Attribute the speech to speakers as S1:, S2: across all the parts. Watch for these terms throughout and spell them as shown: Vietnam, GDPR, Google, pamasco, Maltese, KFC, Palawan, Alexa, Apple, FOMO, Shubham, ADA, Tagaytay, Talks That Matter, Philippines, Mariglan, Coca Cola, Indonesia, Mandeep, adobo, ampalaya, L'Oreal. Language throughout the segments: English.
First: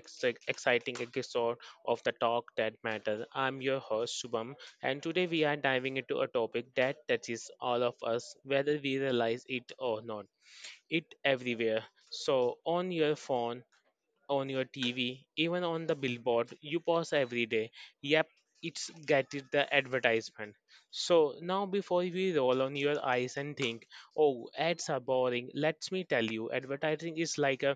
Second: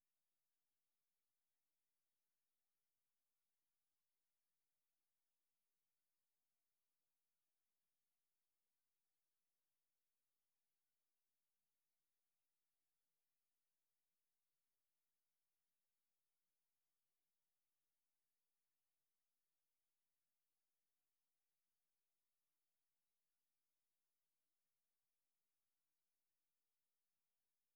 S1: exciting episode of the Talk That Matter. I'm your host Shubham, and today we are diving into a topic that touches all of us, whether we realize it or not. It everywhere. So on your phone, on your TV, even on the billboard, you pause every day. Yep, it's get it the advertisement. So now before we roll on your eyes and think, oh ads are boring, let me tell you, advertising is like a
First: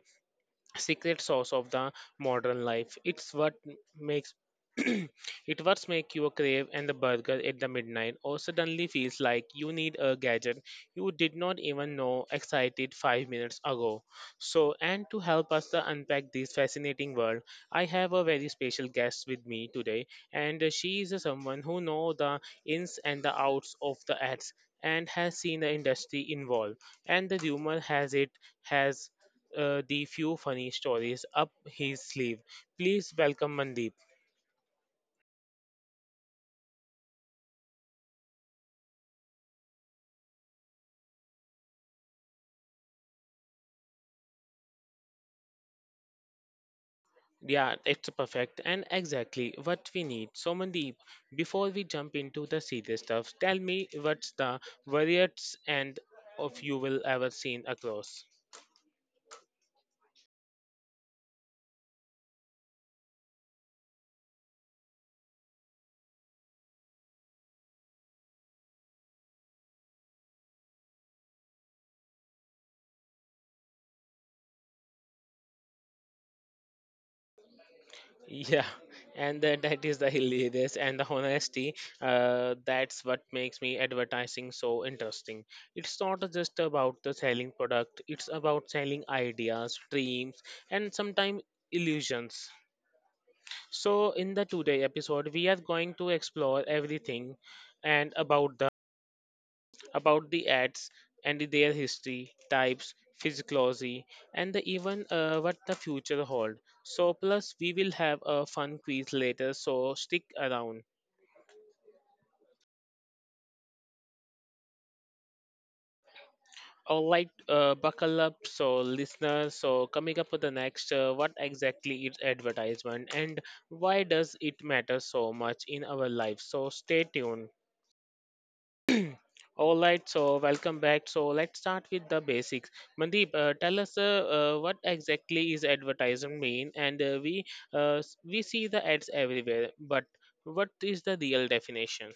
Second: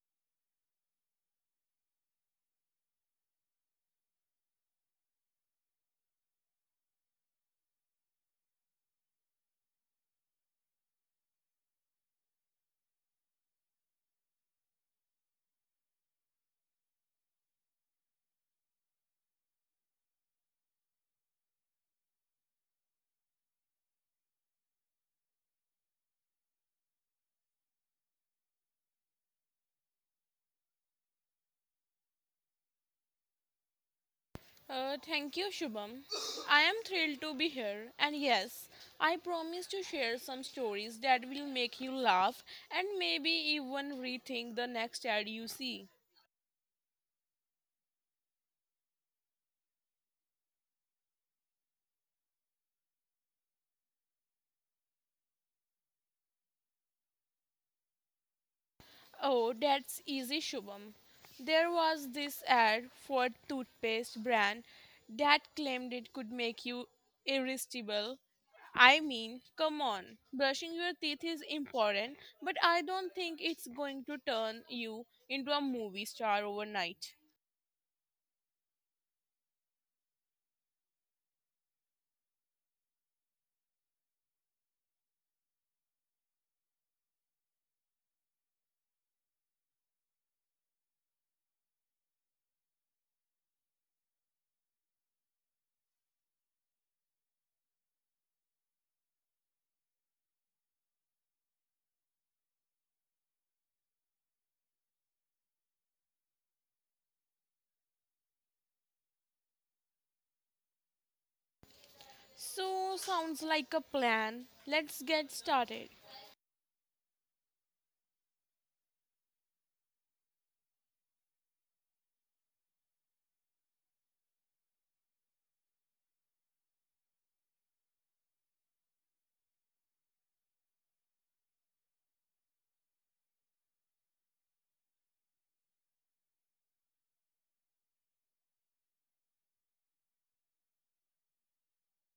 S1: secret sauce of the modern life. It's what makes it what make you crave and the burger at the midnight or suddenly feels like you need a gadget you did not even know excited 5 minutes ago. So and to help us to unpack this fascinating world, I have a very special guest with me today and she is someone who know the ins and the outs of the ads and has seen the industry involved and the rumor has it has the few funny stories up his sleeve. Please welcome Mandeep.
S2: Thank you, Shubham. I am thrilled to be here, and yes, I promise to share some stories that will make you laugh and maybe even rethink the next ad you see.
S1: Yeah, it's perfect and exactly what we need. So, Mandeep, before we jump into the serious stuff, tell me what's the worriest end of you will ever seen across.
S2: Oh, that's easy, Shubham. There was this ad for a toothpaste brand that claimed it could make you irresistible. I mean, come on. Brushing your teeth is important, but I don't think it's going to turn you into a movie star overnight.
S1: Yeah, and that is the hilarious and the honesty. That's what makes me advertising so interesting. It's not just about the selling product, it's about selling ideas, dreams, and sometimes illusions. So in the today episode, we are going to explore everything and about the ads and their history, types, physiology, and the even what the future hold. So plus we will have a fun quiz later. So stick around.
S2: So, sounds like a plan. Let's get started.
S1: All right, buckle up, so listeners. So coming up with the next, what exactly is advertisement and why does it matter so much in our life? So stay tuned. All right, so welcome back. So let's start with the basics. Mandeep, tell us what exactly is advertising mean? And we see the ads everywhere, but what is the real definition?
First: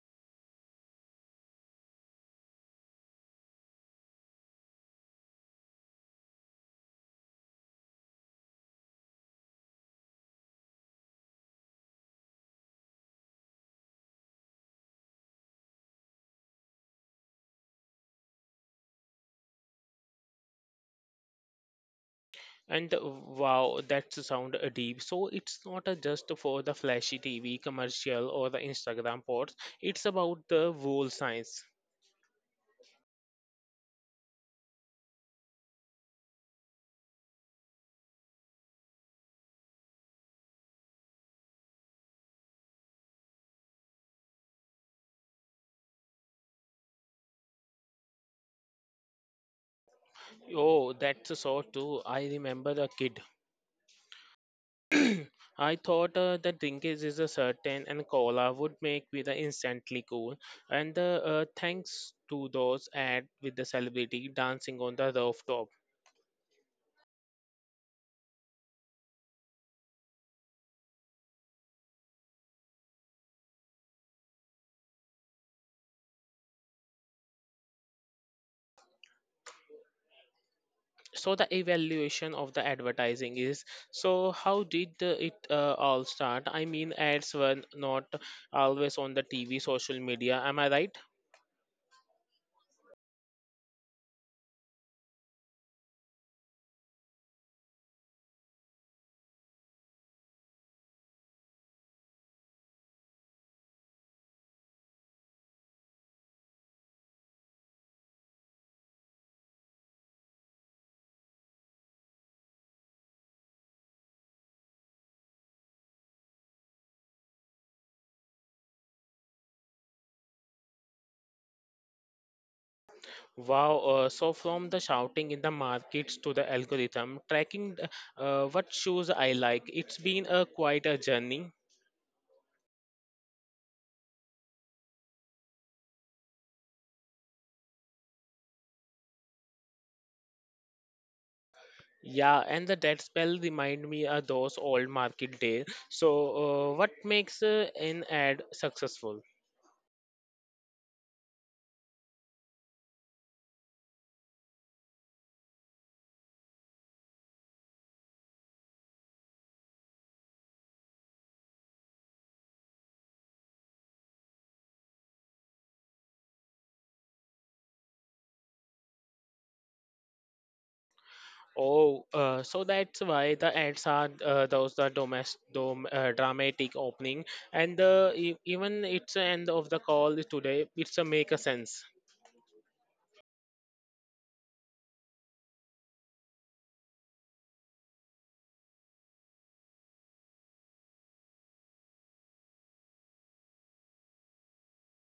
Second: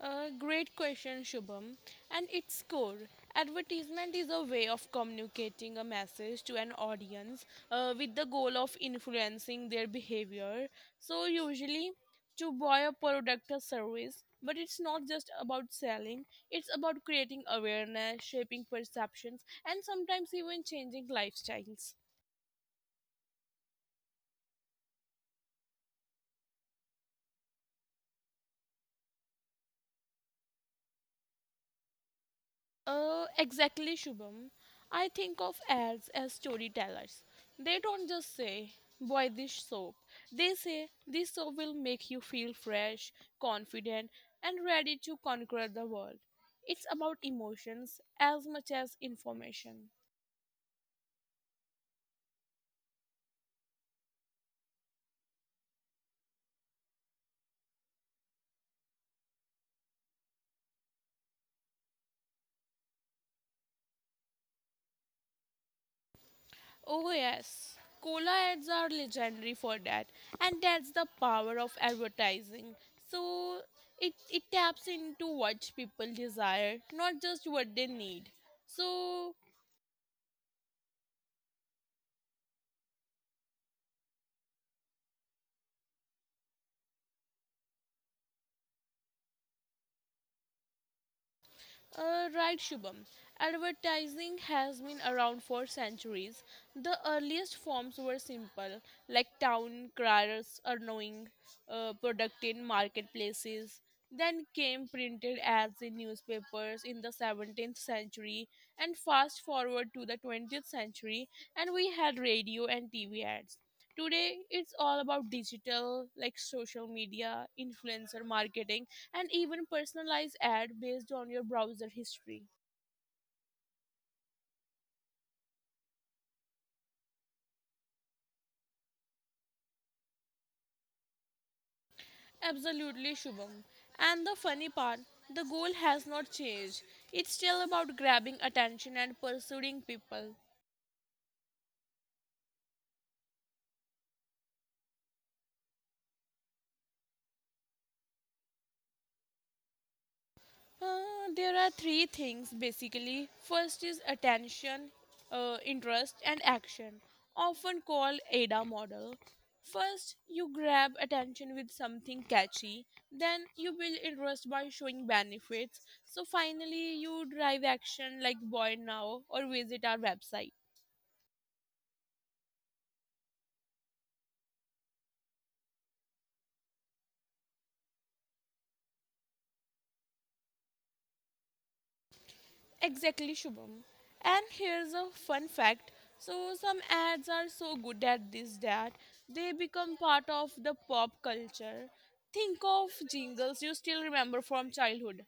S2: Great question, Shubham. And its core, advertisement is a way of communicating a message to an audience with the goal of influencing their behavior. So, usually to buy a product or service, but it's not just about selling, it's about creating awareness, shaping perceptions, and sometimes even changing lifestyles.
S1: And wow, that sound deep. So it's not just for the flashy TV commercial or the Instagram posts. It's about the whole science.
S2: Exactly, Shubham. I think of ads as storytellers. They don't just say, buy this soap. They say, this soap will make you feel fresh, confident, and ready to conquer the world. It's about emotions as much as information.
S1: Oh, that's so true. I remember a kid I thought that drinkage is a certain and cola would make with the instantly cool. And the thanks to those ad with the celebrity dancing on the rooftop.
S2: Oh, yes. Cola ads are legendary for that, and that's the power of advertising. So, it taps into what people desire, not just what they need. So,
S1: So the evaluation of the advertising is so how did it all start? I mean, ads were not always on the TV, social media. Am I right?
S2: Right, Shubham. Advertising has been around for centuries. The earliest forms were simple, like town criers annoying product in marketplaces. Then came printed ads in newspapers in the 17th century, and fast forward to the 20th century, and we had radio and TV ads. Today, it's all about digital, like social media, influencer marketing, and even personalized ad based on your browser history.
S1: Wow. So from the shouting in the markets to the algorithm tracking, what shoes I like. It's been a quite a journey.
S2: Absolutely, Shubham. And the funny part, the goal has not changed. It's still about grabbing attention and pursuing people.
S1: Yeah, and the dead spell remind me of those old market days. So, what makes an ad successful?
S2: Uh, there are three things basically. First is attention, interest, and action, often called ADA model. First, you grab attention with something catchy, then you build interest by showing benefits. So finally, you drive action like buy now or visit our website.
S1: Oh, so that's why the ads are those the domestic dramatic opening, and the even it's end of the call today. It's a make a sense.
S2: Exactly, Shubham. And here's a fun fact. So, some ads are so good at this that they become part of the pop culture. Think of jingles you still remember from childhood.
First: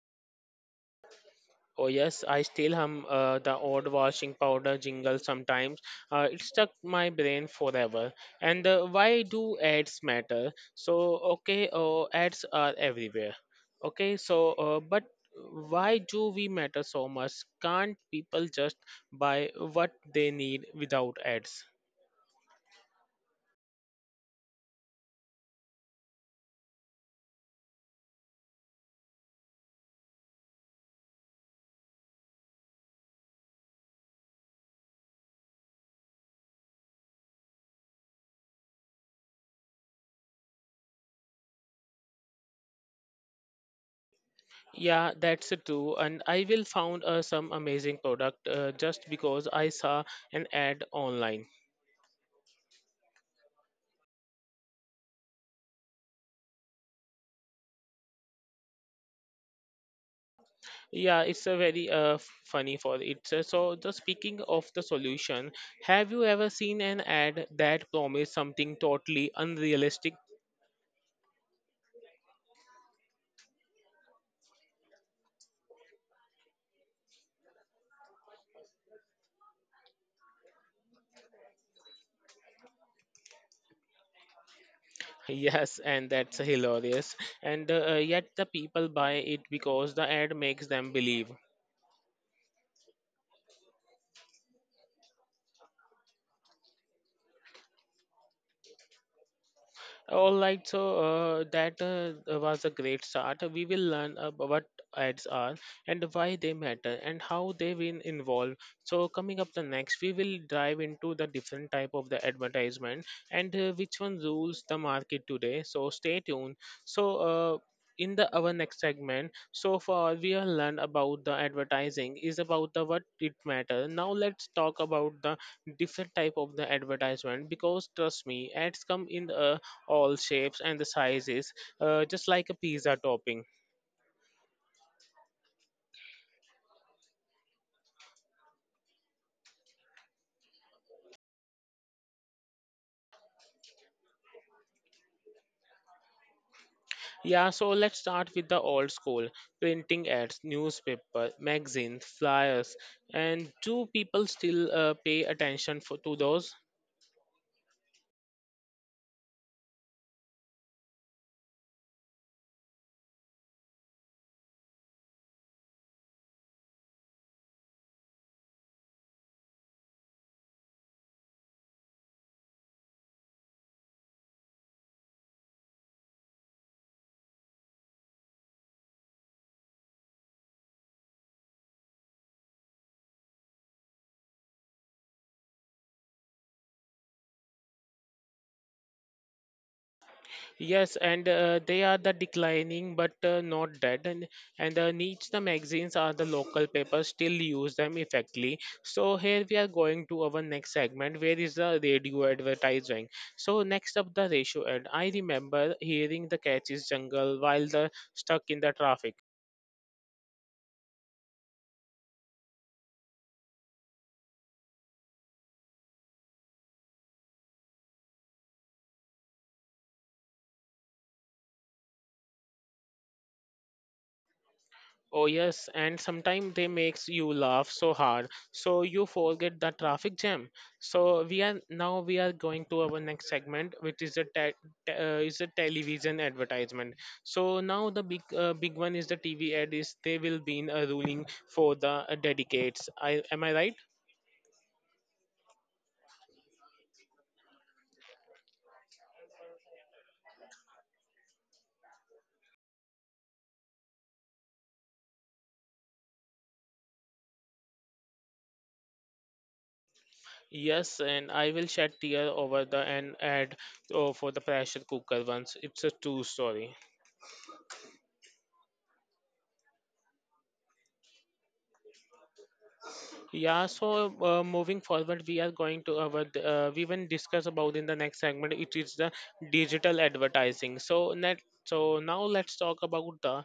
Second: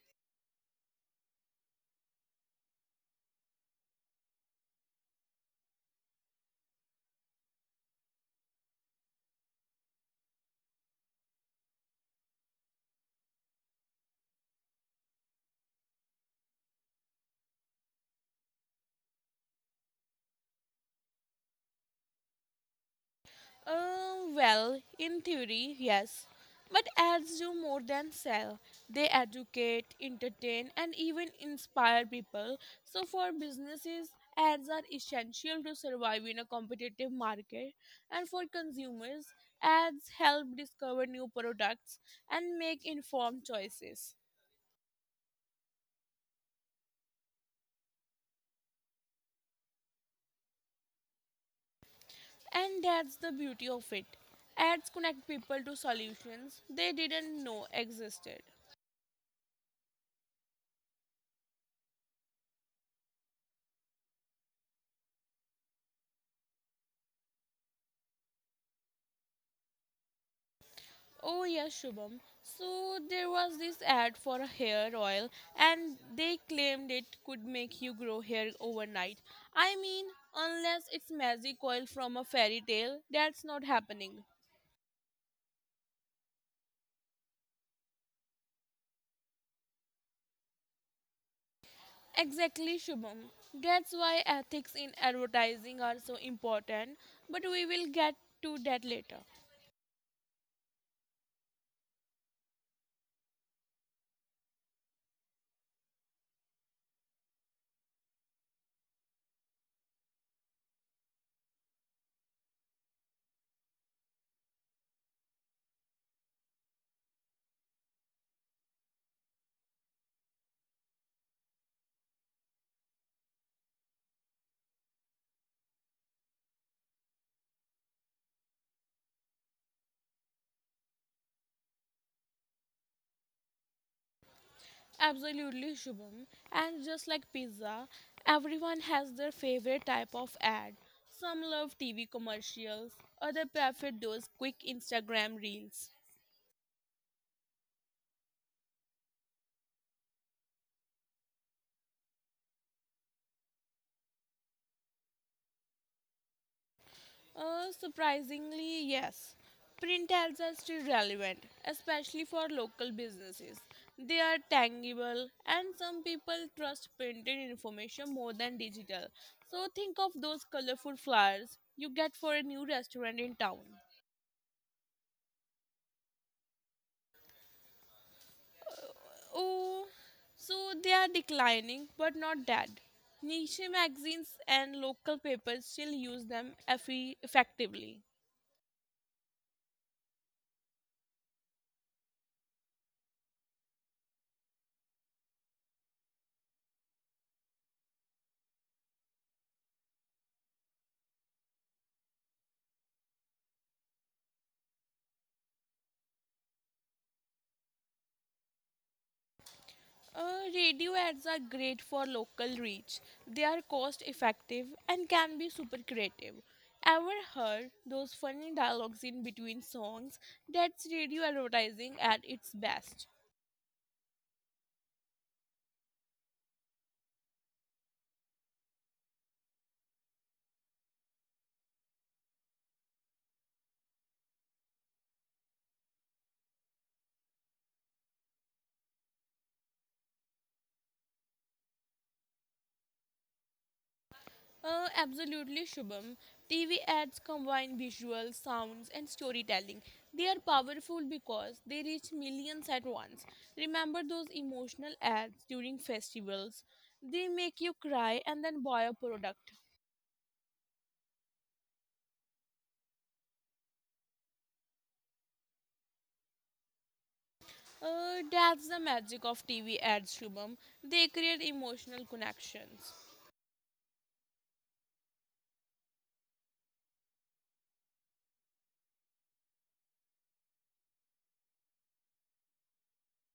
S1: Oh yes, I still hum the old washing powder jingle sometimes. It stuck my brain forever. And why do ads matter? So okay, ads are everywhere. Okay, so but why do we matter so much? Can't people just buy what they need without ads?
S2: Well, in theory, yes. But ads do more than sell. They educate, entertain, and even inspire people. So, for businesses, ads are essential to survive in a competitive market. And for consumers, ads help discover new products and make informed choices.
S1: Yeah, that's true. And I will found some amazing product just because I saw an ad online.
S2: And that's the beauty of it. Ads connect people to solutions they didn't know existed.
S1: Yeah, it's a very funny for it. So, the speaking of the solution, have you ever seen an ad that promised something totally unrealistic?
S2: Oh yeah, Shubham. So there was this ad for a hair oil and they claimed it could make you grow hair overnight. I mean, unless it's magic oil from a fairy tale, that's not happening.
S1: Yes, and that's hilarious. And yet the people buy it because the ad makes them believe.
S2: Exactly, Shubham. That's why ethics in advertising are so important, but we will get to that later.
S1: All right, so that was a great start. We will learn what ads are and why they matter and how they been involved. So coming up the next, we will dive into the different type of the advertisement and which one rules the market today. So stay tuned. So in the our next segment, so far we have learned about the advertising is about the what it matter. Now let's talk about the different type of the advertisement because trust me, ads come in a all shapes and the sizes, just like a pizza topping.
S2: Absolutely, Shubham. And just like pizza, everyone has their favorite type of ad. Some love TV commercials, others prefer those quick Instagram reels.
S1: Yeah, so let's start with the old school printing ads, newspaper, magazines, flyers, and do people still pay attention to those?
S2: Surprisingly, yes. Print ads are still relevant, especially for local businesses. They are tangible, and some people trust printed information more than digital. So think of those colorful flyers you get for a new restaurant in town. Oh, so they are declining but not dead. Niche magazines and local papers still use them effectively.
S1: Yes, and they are the declining but not dead. And the niche, the magazines are the local papers still use them effectively. So here we are going to our next segment, where is the radio advertising? So next up the ratio ad. I remember hearing the catch is jungle while the stuck in the traffic.
S2: Radio ads are great for local reach. They are cost effective and can be super creative. Ever heard those funny dialogues in between songs? That's radio advertising at its best.
S1: Oh yes, and sometimes they makes you laugh so hard, so you forget the traffic jam. So we are now we are going to our next segment, which is a is a television advertisement. So now the big one is the TV ad is they will be in a ruling for the dedicates. I am I right?
S2: Absolutely, Shubham. TV ads combine visuals, sounds, and storytelling. They are powerful because they reach millions at once. Remember those emotional ads during festivals? They make you cry and then buy a product.
S1: Yes, and I will shed tear over the an ad oh, for the pressure cooker once. It's a true story.
S2: That's the magic of TV ads, Shubham. They create emotional connections.
S1: Yeah, so moving forward, we are going to our we will discuss about in the next segment. It is the digital advertising. So net. So now let's talk about the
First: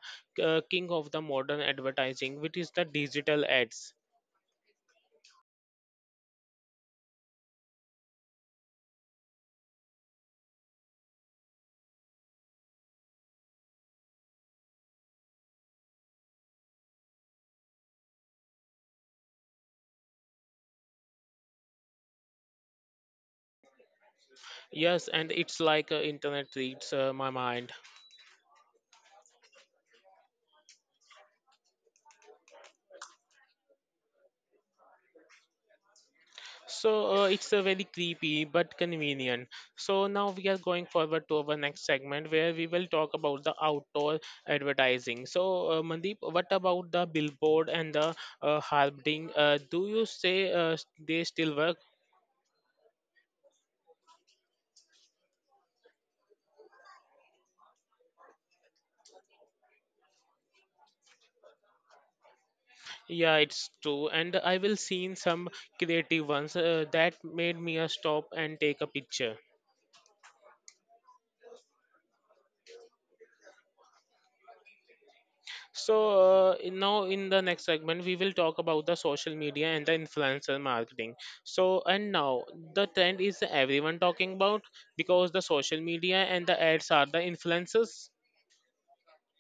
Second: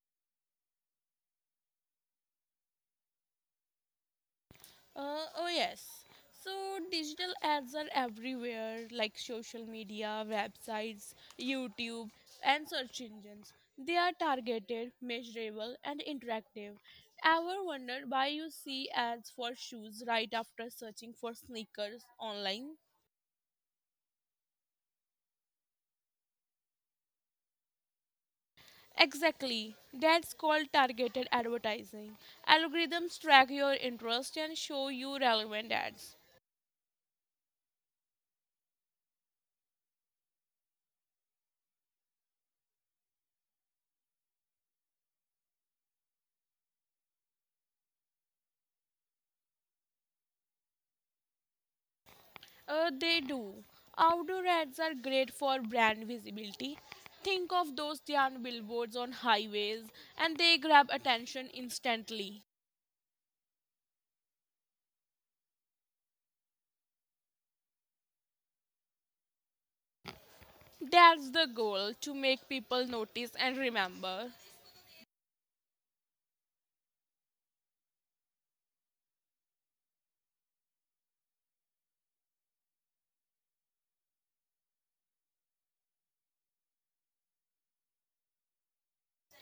S1: king of the modern advertising, which is the digital ads.
S2: Oh, yes. So, digital ads are everywhere like social media, websites, YouTube, and search engines. They are targeted, measurable, and interactive. Ever wondered why you see ads for shoes right after searching for sneakers online?
S1: Yes, and it's like internet reads my mind.
S2: Exactly. That's called targeted advertising. Algorithms track your interest and show you relevant ads.
S1: So it's a very creepy but convenient. So now we are going forward to our next segment where we will talk about the outdoor advertising. So Mandeep, what about the billboard and the harping? Do you say they still work?
S2: They do. Outdoor ads are great for brand visibility. Think of those neon billboards on highways, and they grab attention instantly.
S1: Yeah, it's true. And I will seen some creative ones that made me a stop and take a picture.
S2: That's the goal to make people notice and remember.
S1: So now in the next segment we will talk about the social media and the influencer marketing. So and now the trend is everyone talking about because the social media and the ads are the influencers.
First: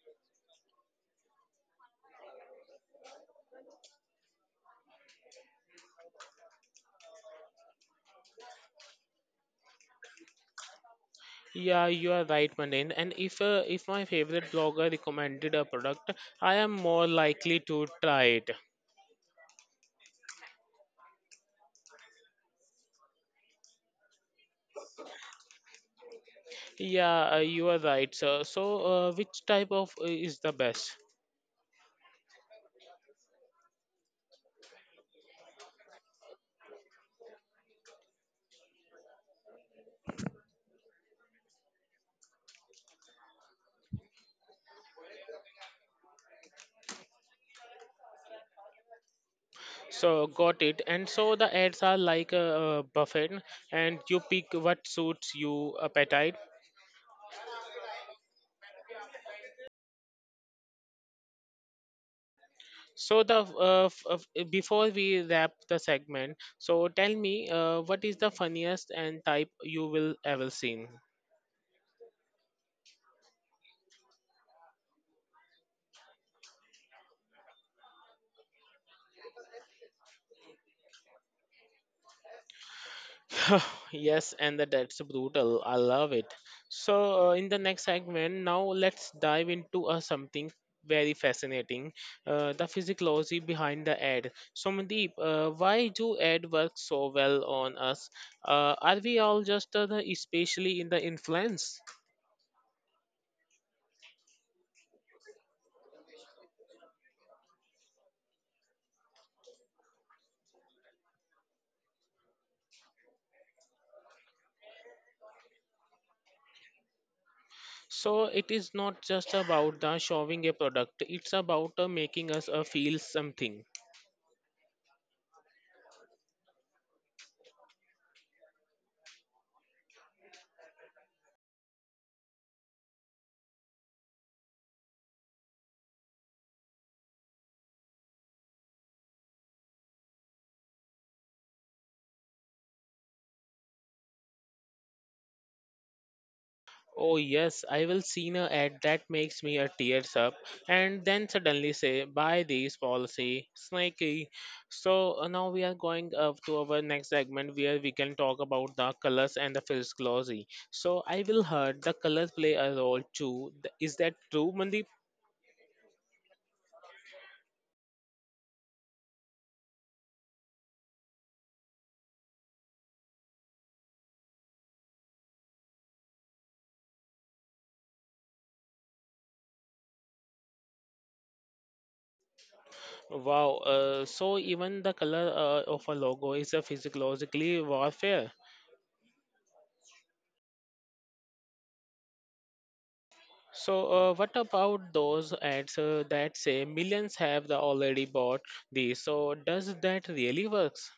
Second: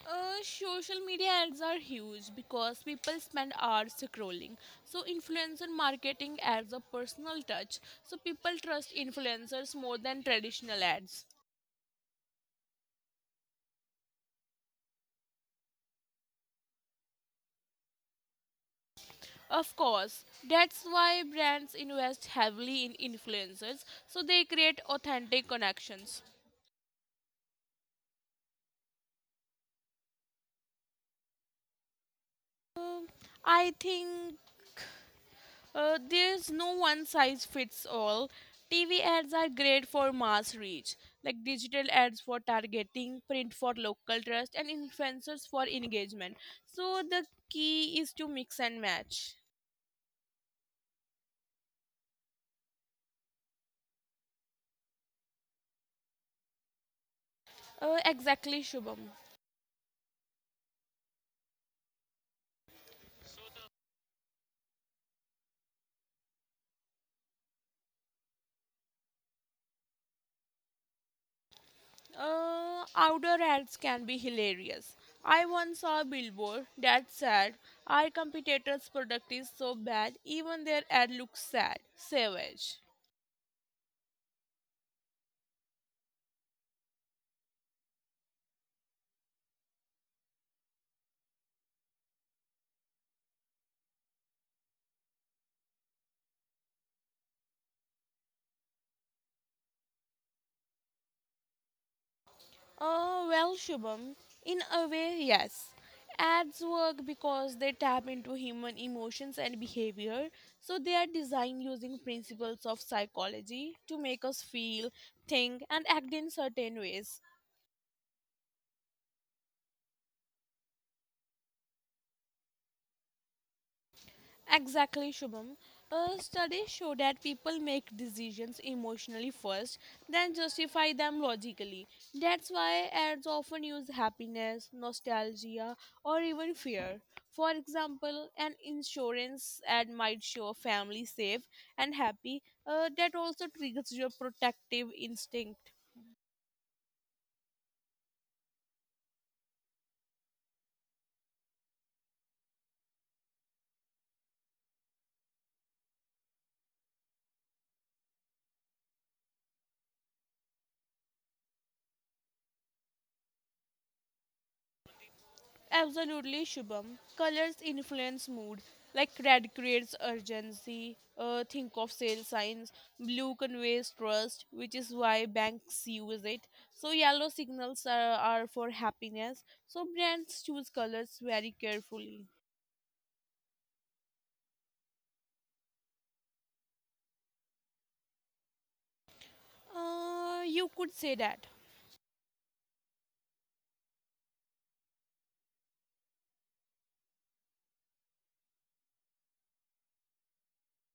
S2: Social media ads are huge because people spend hours scrolling. So, influencer marketing adds a personal touch. So, people trust influencers more than traditional ads.
S1: Yeah, you are right, Manin. And if my favorite blogger recommended a product, I am more likely to try it.
S2: Of course, that's why brands invest heavily in influencers so they create authentic connections.
S1: Yeah, you are right, sir. So which type of is the best?
S2: Uh, I think there's no one size fits all. TV ads are great for mass reach, like digital ads for targeting, print for local trust, and influencers for engagement. So the key is to mix and match.
S1: So got it. And so the ads are like a, buffet, and you pick what suits you appetite.
S2: Exactly, Shubham.
S1: So the before we wrap the segment, so tell me, what is the funniest and type you will ever seen?
S2: Outdoor ads can be hilarious. I once saw a billboard that said, our competitor's product is so bad, even their ad looks sad, savage.
S1: yes, and that's brutal. I love it. So, in the next segment, now let's dive into something very fascinating the physiology behind the ad. So, Mandeep, why do ad work so well on us? Are we all just especially in the influence?
S2: Well, Shubham, in a way, yes. Ads work because they tap into human emotions and behavior, so they are designed using principles of psychology to make us feel, think, and act in certain ways.
S1: So, it is not just about the showing a product, it's about making us feel something.
S2: Exactly, Shubham. Studies show that people make decisions emotionally first, then justify them logically. That's why ads often use happiness, nostalgia, or even fear. For example, an insurance ad might show a family safe and happy. That also triggers your protective instinct.
S1: Oh yes, I will seen a ad that makes me a tears up and then suddenly say buy these policy snaky. So now we are going up to our next segment where we can talk about the colors and the first glossy. So I will heard the colors play a role too. Is that true, Mandeep?
S2: Absolutely, Shubham. Colors influence mood. Like red creates urgency. Think of sale signs. Blue conveys trust, which is why banks use it. So yellow signals are for happiness. So brands choose colors very carefully.
S1: Wow. So even the color of a logo is a physiologically warfare.
S2: You could say that.
S1: So, what about those ads that say millions have the already bought these? So, does that really works?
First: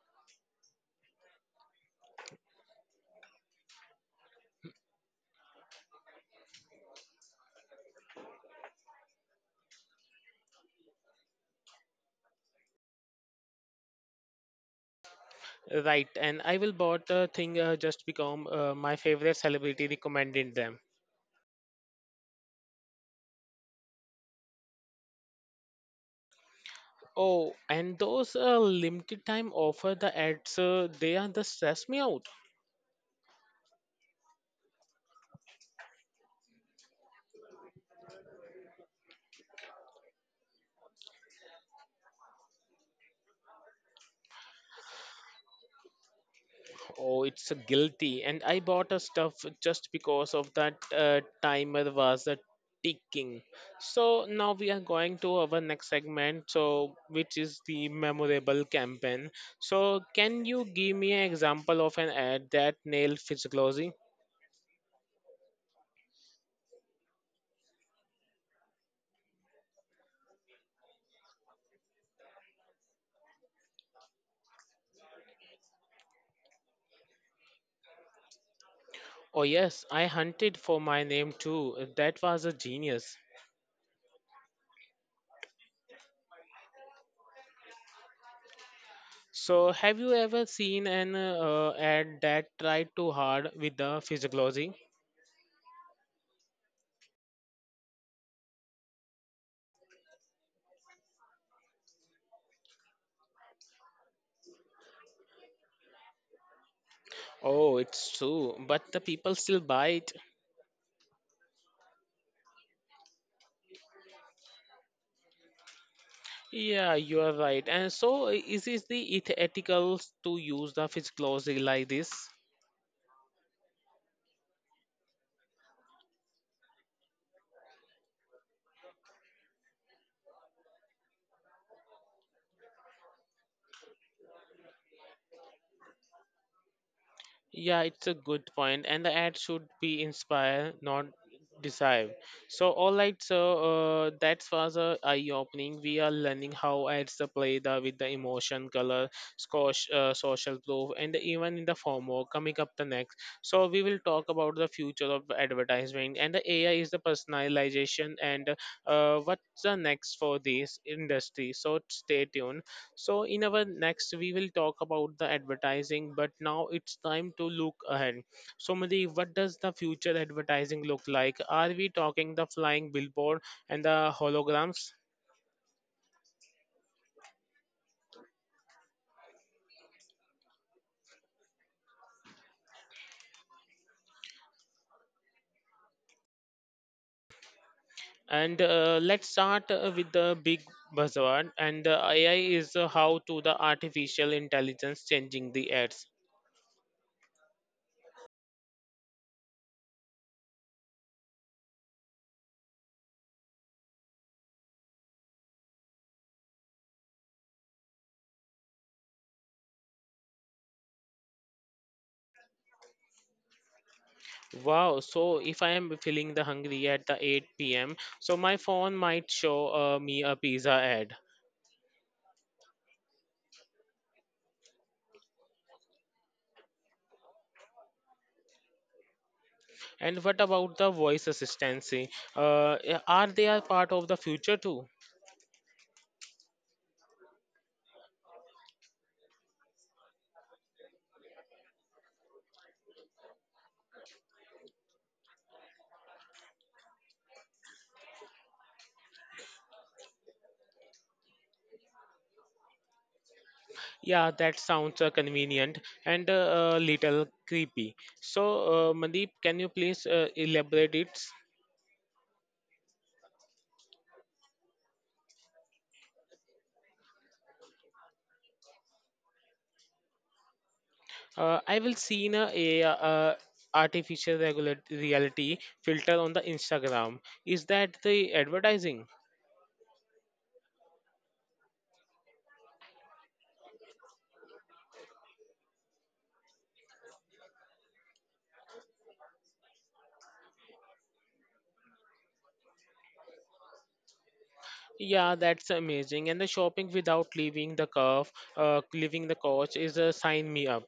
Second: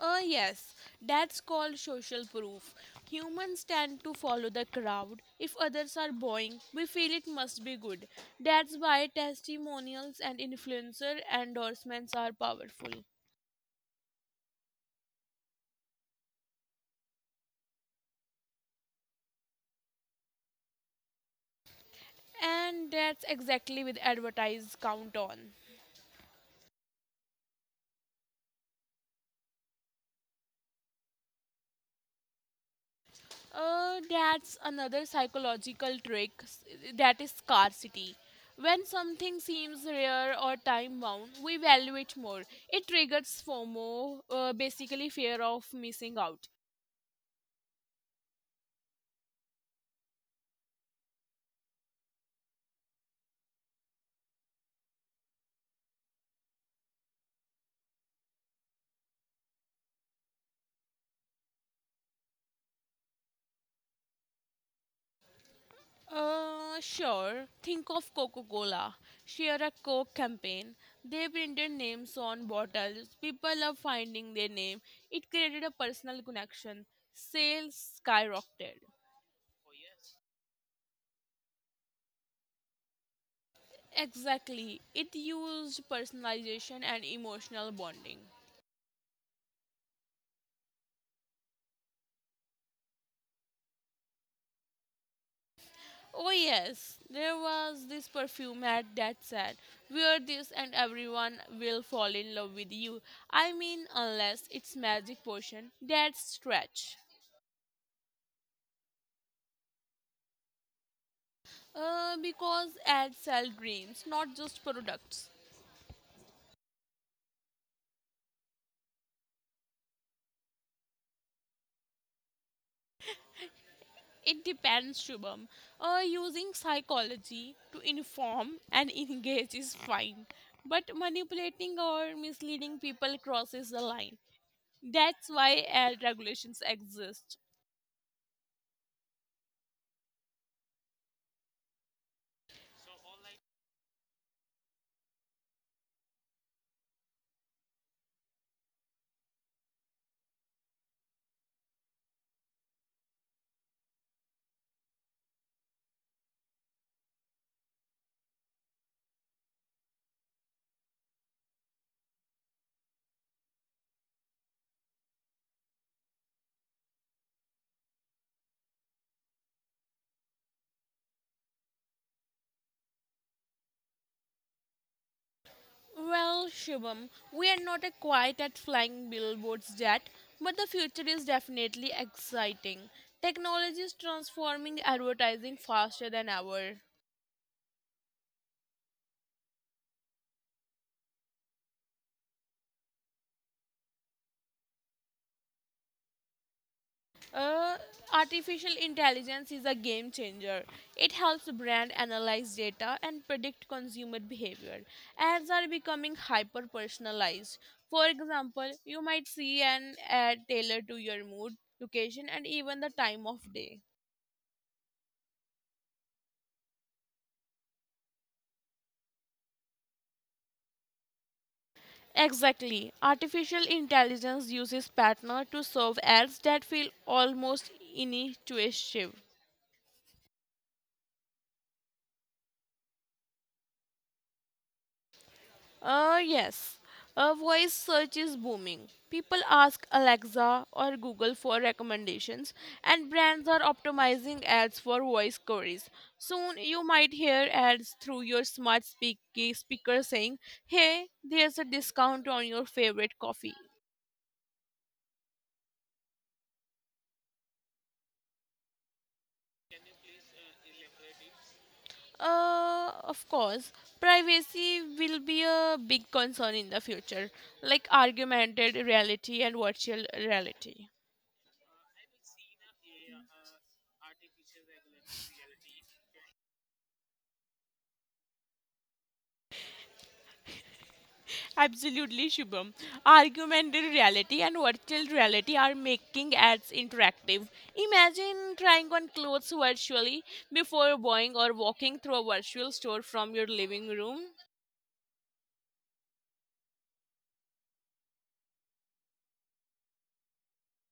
S2: Yes, that's called social proof. Humans tend to follow the crowd. If others are bowing, we feel it must be good. That's why testimonials and influencer endorsements are powerful.
S1: Right, and I will bought the thing just become my favorite celebrity recommended them.
S2: And that's exactly with advertise count on.
S1: Oh, and those limited time offer the ads, they are the stress me out.
S2: That's another psychological trick, that is scarcity. When something seems rare or time bound, we value it more. It triggers FOMO, basically fear of missing out.
S1: Oh, it's a guilty. And I bought a stuff just because of that timer was a ticking. So now we are going to our next segment, so which is the memorable campaign. So can you give me an example of an ad that nailed physiology?
S2: Sure. Think of Coca Cola. Share a Coke campaign. They printed names on bottles. People love finding their name. It created a personal connection. Sales skyrocketed.
S1: Oh yes, I hunted for my name too. That was a genius.
S2: Exactly. It used personalization and emotional bonding.
S1: So have you ever seen an ad that tried too hard with the physiology?
S2: Oh, yes. There was this perfume ad that said, wear this and everyone will fall in love with you. I mean, unless it's magic potion. That's stretch.
S1: Oh, it's true, but the people still buy it.
S2: Because ads sell dreams, not just products.
S1: Yeah, you are right. And so, is it the ethical to use the physical glossy like this?
S2: It depends, Shubham. Using psychology to inform and engage is fine, but manipulating or misleading people crosses the line. That's why ad regulations exist.
S1: Yeah, it's a good point, and the ad should be inspire, not deceive. So, all right, so that was a eye opening. We are learning how ads the play the with the emotion, color, social proof, and even in the formal coming up the next. So, we will talk about the future of advertisement and the AI is the personalization and what's the next for this industry. So, stay tuned. So, in our next, we will talk about the advertising, but now it's time to look ahead. So, Madhi, what does the future advertising look like? Are we talking the flying billboard and the holograms?
S2: Well, Shubham, we are not quite at flying billboards yet, but the future is definitely exciting. Technology is transforming advertising faster than ever.
S1: And let's start with the big buzzword. And AI is how to the artificial intelligence changing the ads.
S2: Uh, Artificial intelligence is a game changer. It helps brand analyze data and predict consumer behavior. Ads are becoming hyper personalized. For example, you might see an ad tailored to your mood, location, and even the time of day.
S1: Wow, so if I am feeling the hungry at the 8 p.m., so my phone might show me a pizza ad.
S2: Exactly. Artificial intelligence uses partner to serve ads that feel almost intuitive.
S1: And what about the voice assistancy? Yeah, are they a part of the future too?
S2: Yes. Voice search is booming. People ask Alexa or Google for recommendations, and brands are optimizing ads for voice queries. Soon, you might hear ads through your speaker saying, hey, there's a discount on your favorite coffee.
S1: Yeah, that sounds convenient and a little creepy. So, Mandeep, can you please elaborate it?
S2: Of course, privacy will be a big concern in the future, like augmented reality and virtual reality.
S1: I will see in a artificial regular reality filter on the Instagram. Is that the advertising?
S2: Absolutely, Shubham. Augmented reality and virtual reality are making ads interactive. Imagine trying on clothes virtually before buying or walking through a virtual store from your living room.
S1: Yeah, that's amazing. And the shopping without leaving the curve, leaving the couch is a sign me up.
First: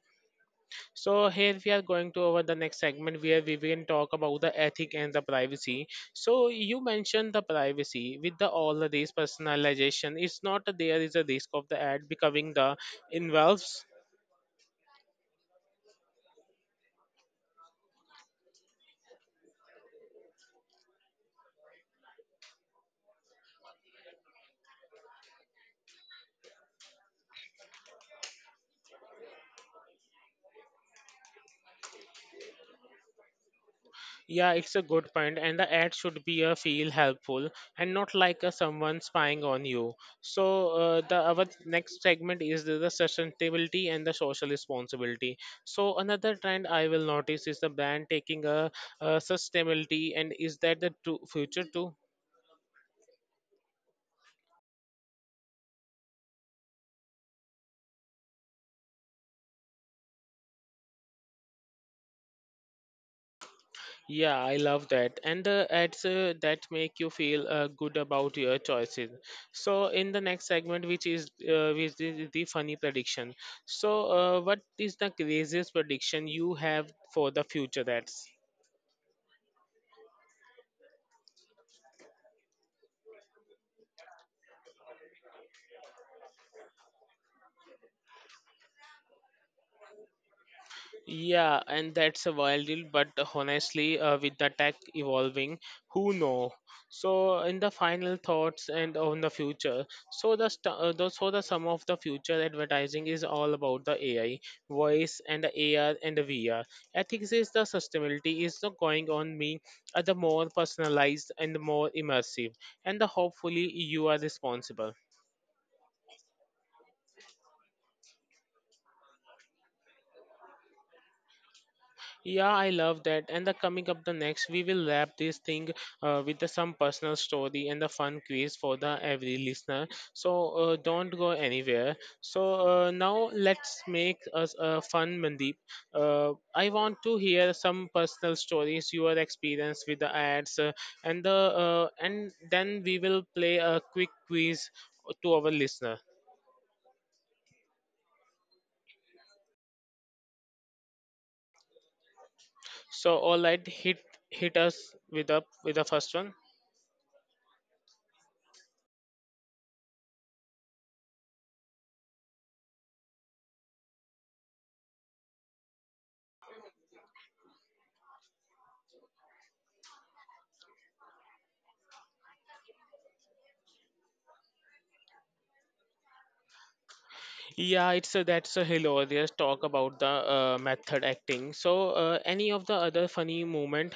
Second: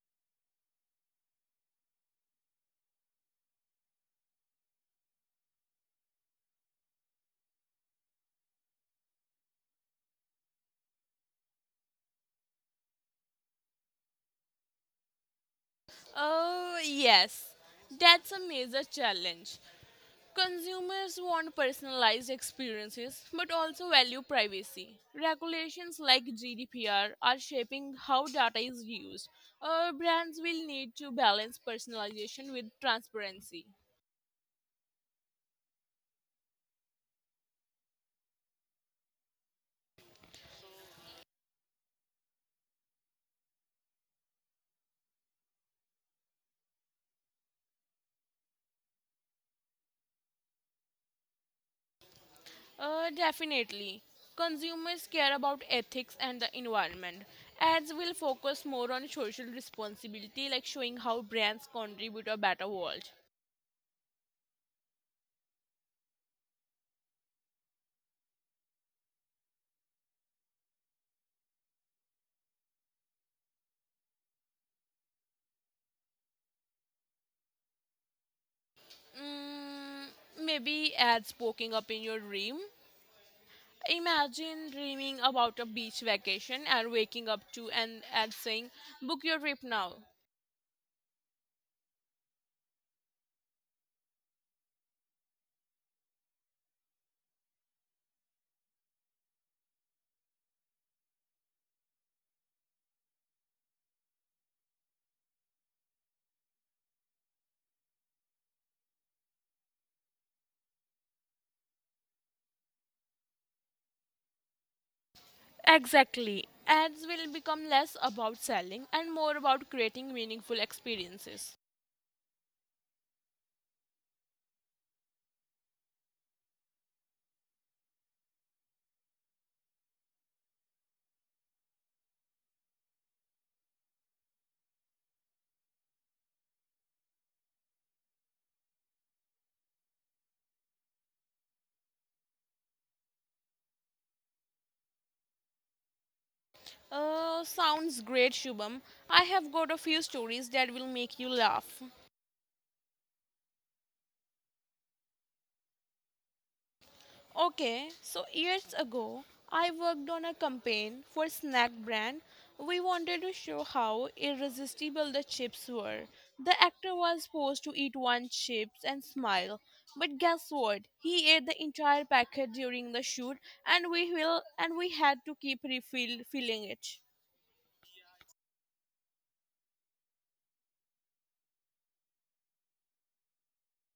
S1: So here we are going to over the next segment where we will talk about the ethic and the privacy. So you mentioned the privacy with the all the these personalization. It's not that there is a risk of the ad becoming the involves.
S2: Oh, yes, that's a major challenge. Consumers want personalized experiences but also value privacy. Regulations like GDPR are shaping how data is used. Brands will need to balance personalization with transparency.
S1: Yeah, it's a good point, and the ad should be a feel helpful and not like a someone spying on you. So the our next segment is the sustainability and the social responsibility. So another trend I will notice is the brand taking a, sustainability and is that the to future too?
S2: Definitely. Consumers care about ethics and the environment. Ads will focus more on social responsibility, like showing how brands contribute a better world.
S1: Yeah, I love that. And the ads that make you feel good about your choices. So in the next segment, which is the funny prediction. So what is the craziest prediction you have for the future ads?
S2: Mm, maybe ads poking up in your dream. Imagine dreaming about a beach vacation and waking up to an ad saying, book your trip now.
S1: Yeah, and that's a wild deal, but honestly, with the tech evolving, who know? So, in the final thoughts and on the future, so the so the sum of the future advertising is all about the AI, voice, and the AR and the VR. Ethics is the sustainability is not going on being the more personalized and the more immersive, and the hopefully you are responsible.
S2: Exactly. Ads will become less about selling and more about creating meaningful experiences.
S1: Yeah, I love that. And the coming up the next, we will wrap this thing with the, some personal story and the fun quiz for the every listener. So don't go anywhere. So now let's make us fun, Mandeep. I want to hear some personal stories, your experience with the ads, and the and then we will play a quick quiz to our listener.
S2: Sounds great, Shubham. I have got a few stories that will make you laugh.
S1: So all right, hit us with up with the first one.
S2: Okay, so years ago, I worked on a campaign for a snack brand. We wanted to show how irresistible the chips were. The actor was supposed to eat one chips and smile, but guess what? He ate the entire packet during the shoot, and we will and we had to keep refilling it.
S1: Yeah, it's a, that's a hilarious talk about the method acting. So, any of the other funny moment?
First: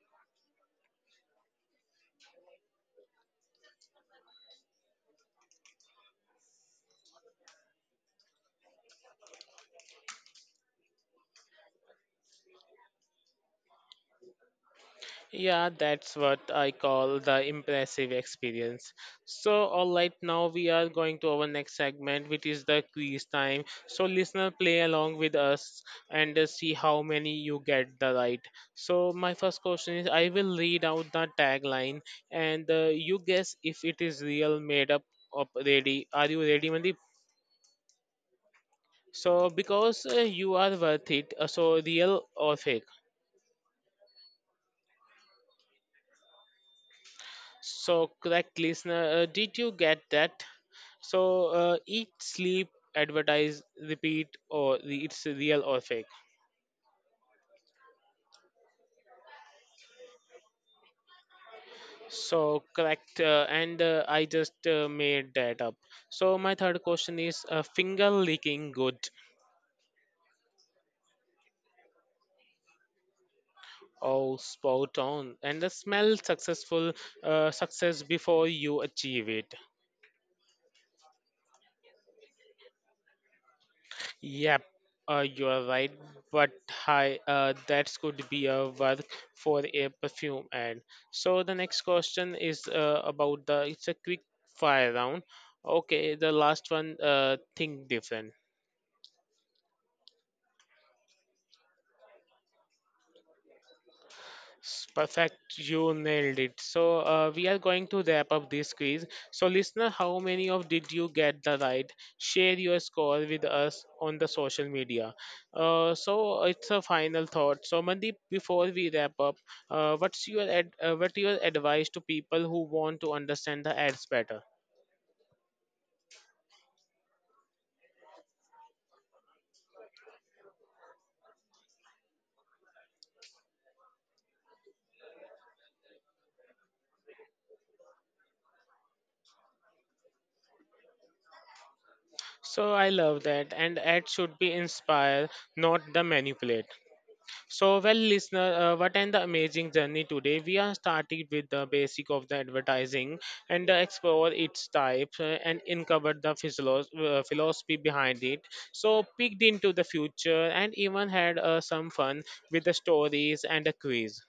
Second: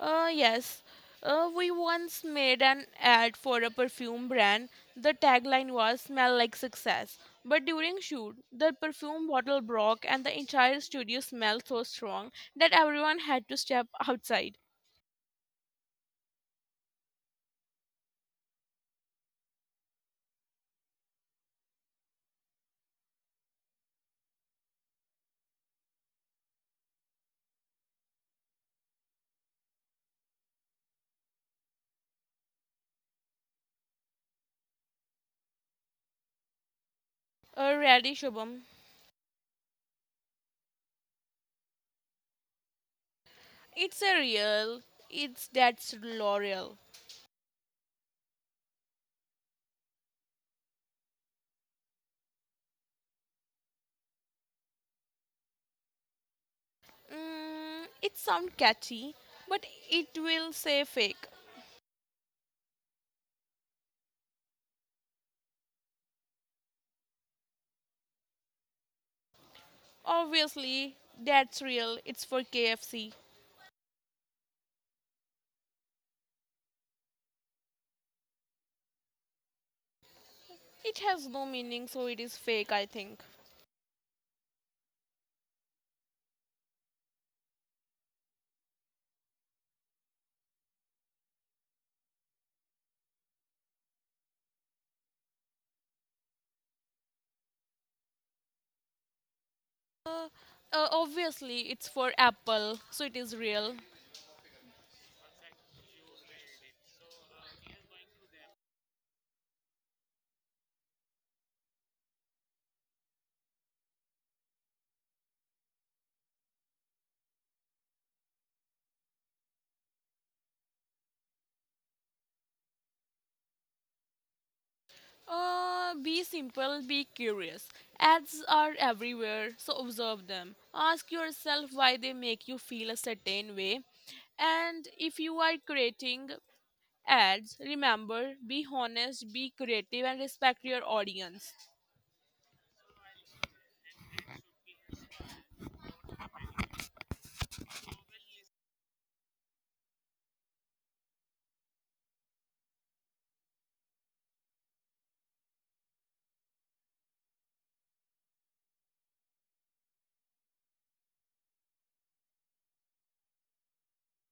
S2: Yes. We once made an ad for a perfume brand. The tagline was "Smell like success." But during shoot, the perfume bottle broke, and the entire studio smelled so strong that everyone had to step outside.
S1: Yeah, that's what I call the impressive experience. So, all right, now we are going to our next segment, which is the quiz time. So, listener, play along with us and see how many you get the right. So, my first question is: I will read out the tagline, and you guess if it is real, made up, or ready. Are you ready, Mandeep?
S2: Really, Shubham.
S1: So, because you are worth it, so real or fake.
S2: It's a real. It's that's L'Oreal.
S1: So, correct listener, did you get that? So, eat, sleep, advertise, repeat, or re- it's real or fake.
S2: Mm, it sounds catchy, but it will say fake.
S1: So, correct, and I just made that up. So, my third question is finger licking good.
S2: Obviously, that's real. It's for KFC.
S1: Oh, spot on. And the smell successful, success before you achieve it.
S2: It has no meaning, so it is fake. I think.
S1: Yep, you are right. But hi, that could be a work for a perfume ad. So the next question is about the. It's a quick fire round. Okay, the last one. Think different.
S2: Uh, Obviously, it's for Apple, so it is real.
S1: S- Perfect, you nailed it. So we are going to wrap up this quiz. So listener, how many of did you get the right? Share your score with us on the social media. So it's a final thought. So Mandeep, before we wrap up, what your advice to people who want to understand the ads better?
S2: Be simple, be curious. Ads are everywhere, so observe them. Ask yourself why they make you feel a certain way. And if you are creating ads, remember be honest, be creative, and respect your audience.
S1: So I love that, and ads should be inspire, not the manipulate. So, well, listener, what an amazing journey today. We are starting with the basic of the advertising and explore its types and uncover the philosophy behind it. So, peeked into the future and even had some fun with the stories and a quiz.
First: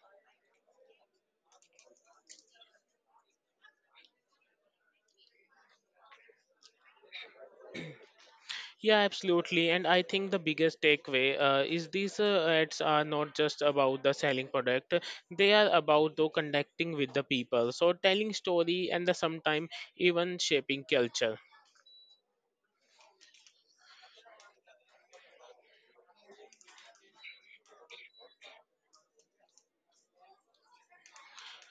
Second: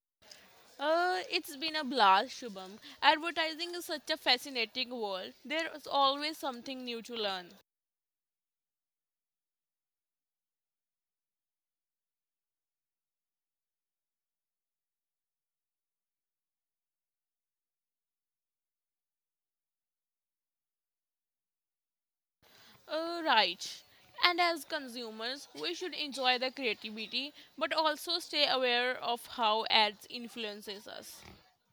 S2: It's been a blast, Shubham. Advertising is such a fascinating world. There is always something new to learn.
S1: Yeah, absolutely. And I think the biggest takeaway is these ads are not just about the selling product; they are about the connecting with the people. So telling story and the sometimes even shaping culture.
S2: Right. And as consumers, we should enjoy the creativity but also stay aware of how ads influences us.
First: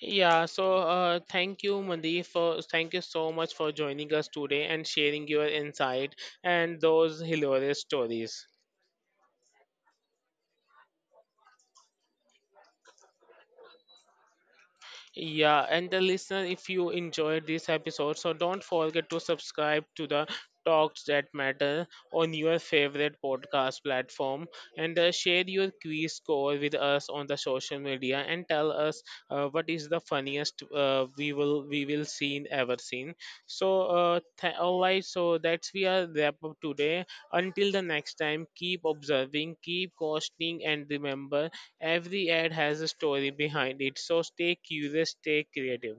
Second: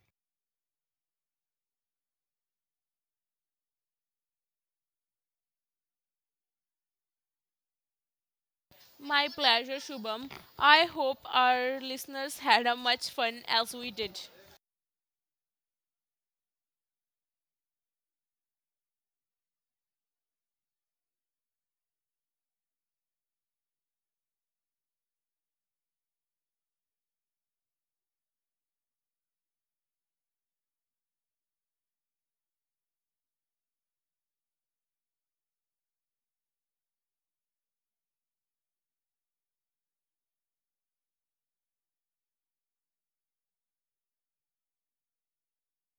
S1: Yeah, so thank you, Mandeep, for thank you so much for joining us today and sharing your insight and those hilarious stories.
S2: My pleasure, Shubham. I hope our listeners had as much fun as we did.
S1: Yeah, and the listener, if you enjoyed this episode, so don't forget to subscribe to the Talks That Matter on your favorite podcast platform and share your quiz score with us on the social media and tell us what is the funniest we will seen ever seen. So, all right, so that's we are wrap up today. Until the next time, keep observing, keep questioning, and remember every ad has a story behind it, so stay curious, stay creative.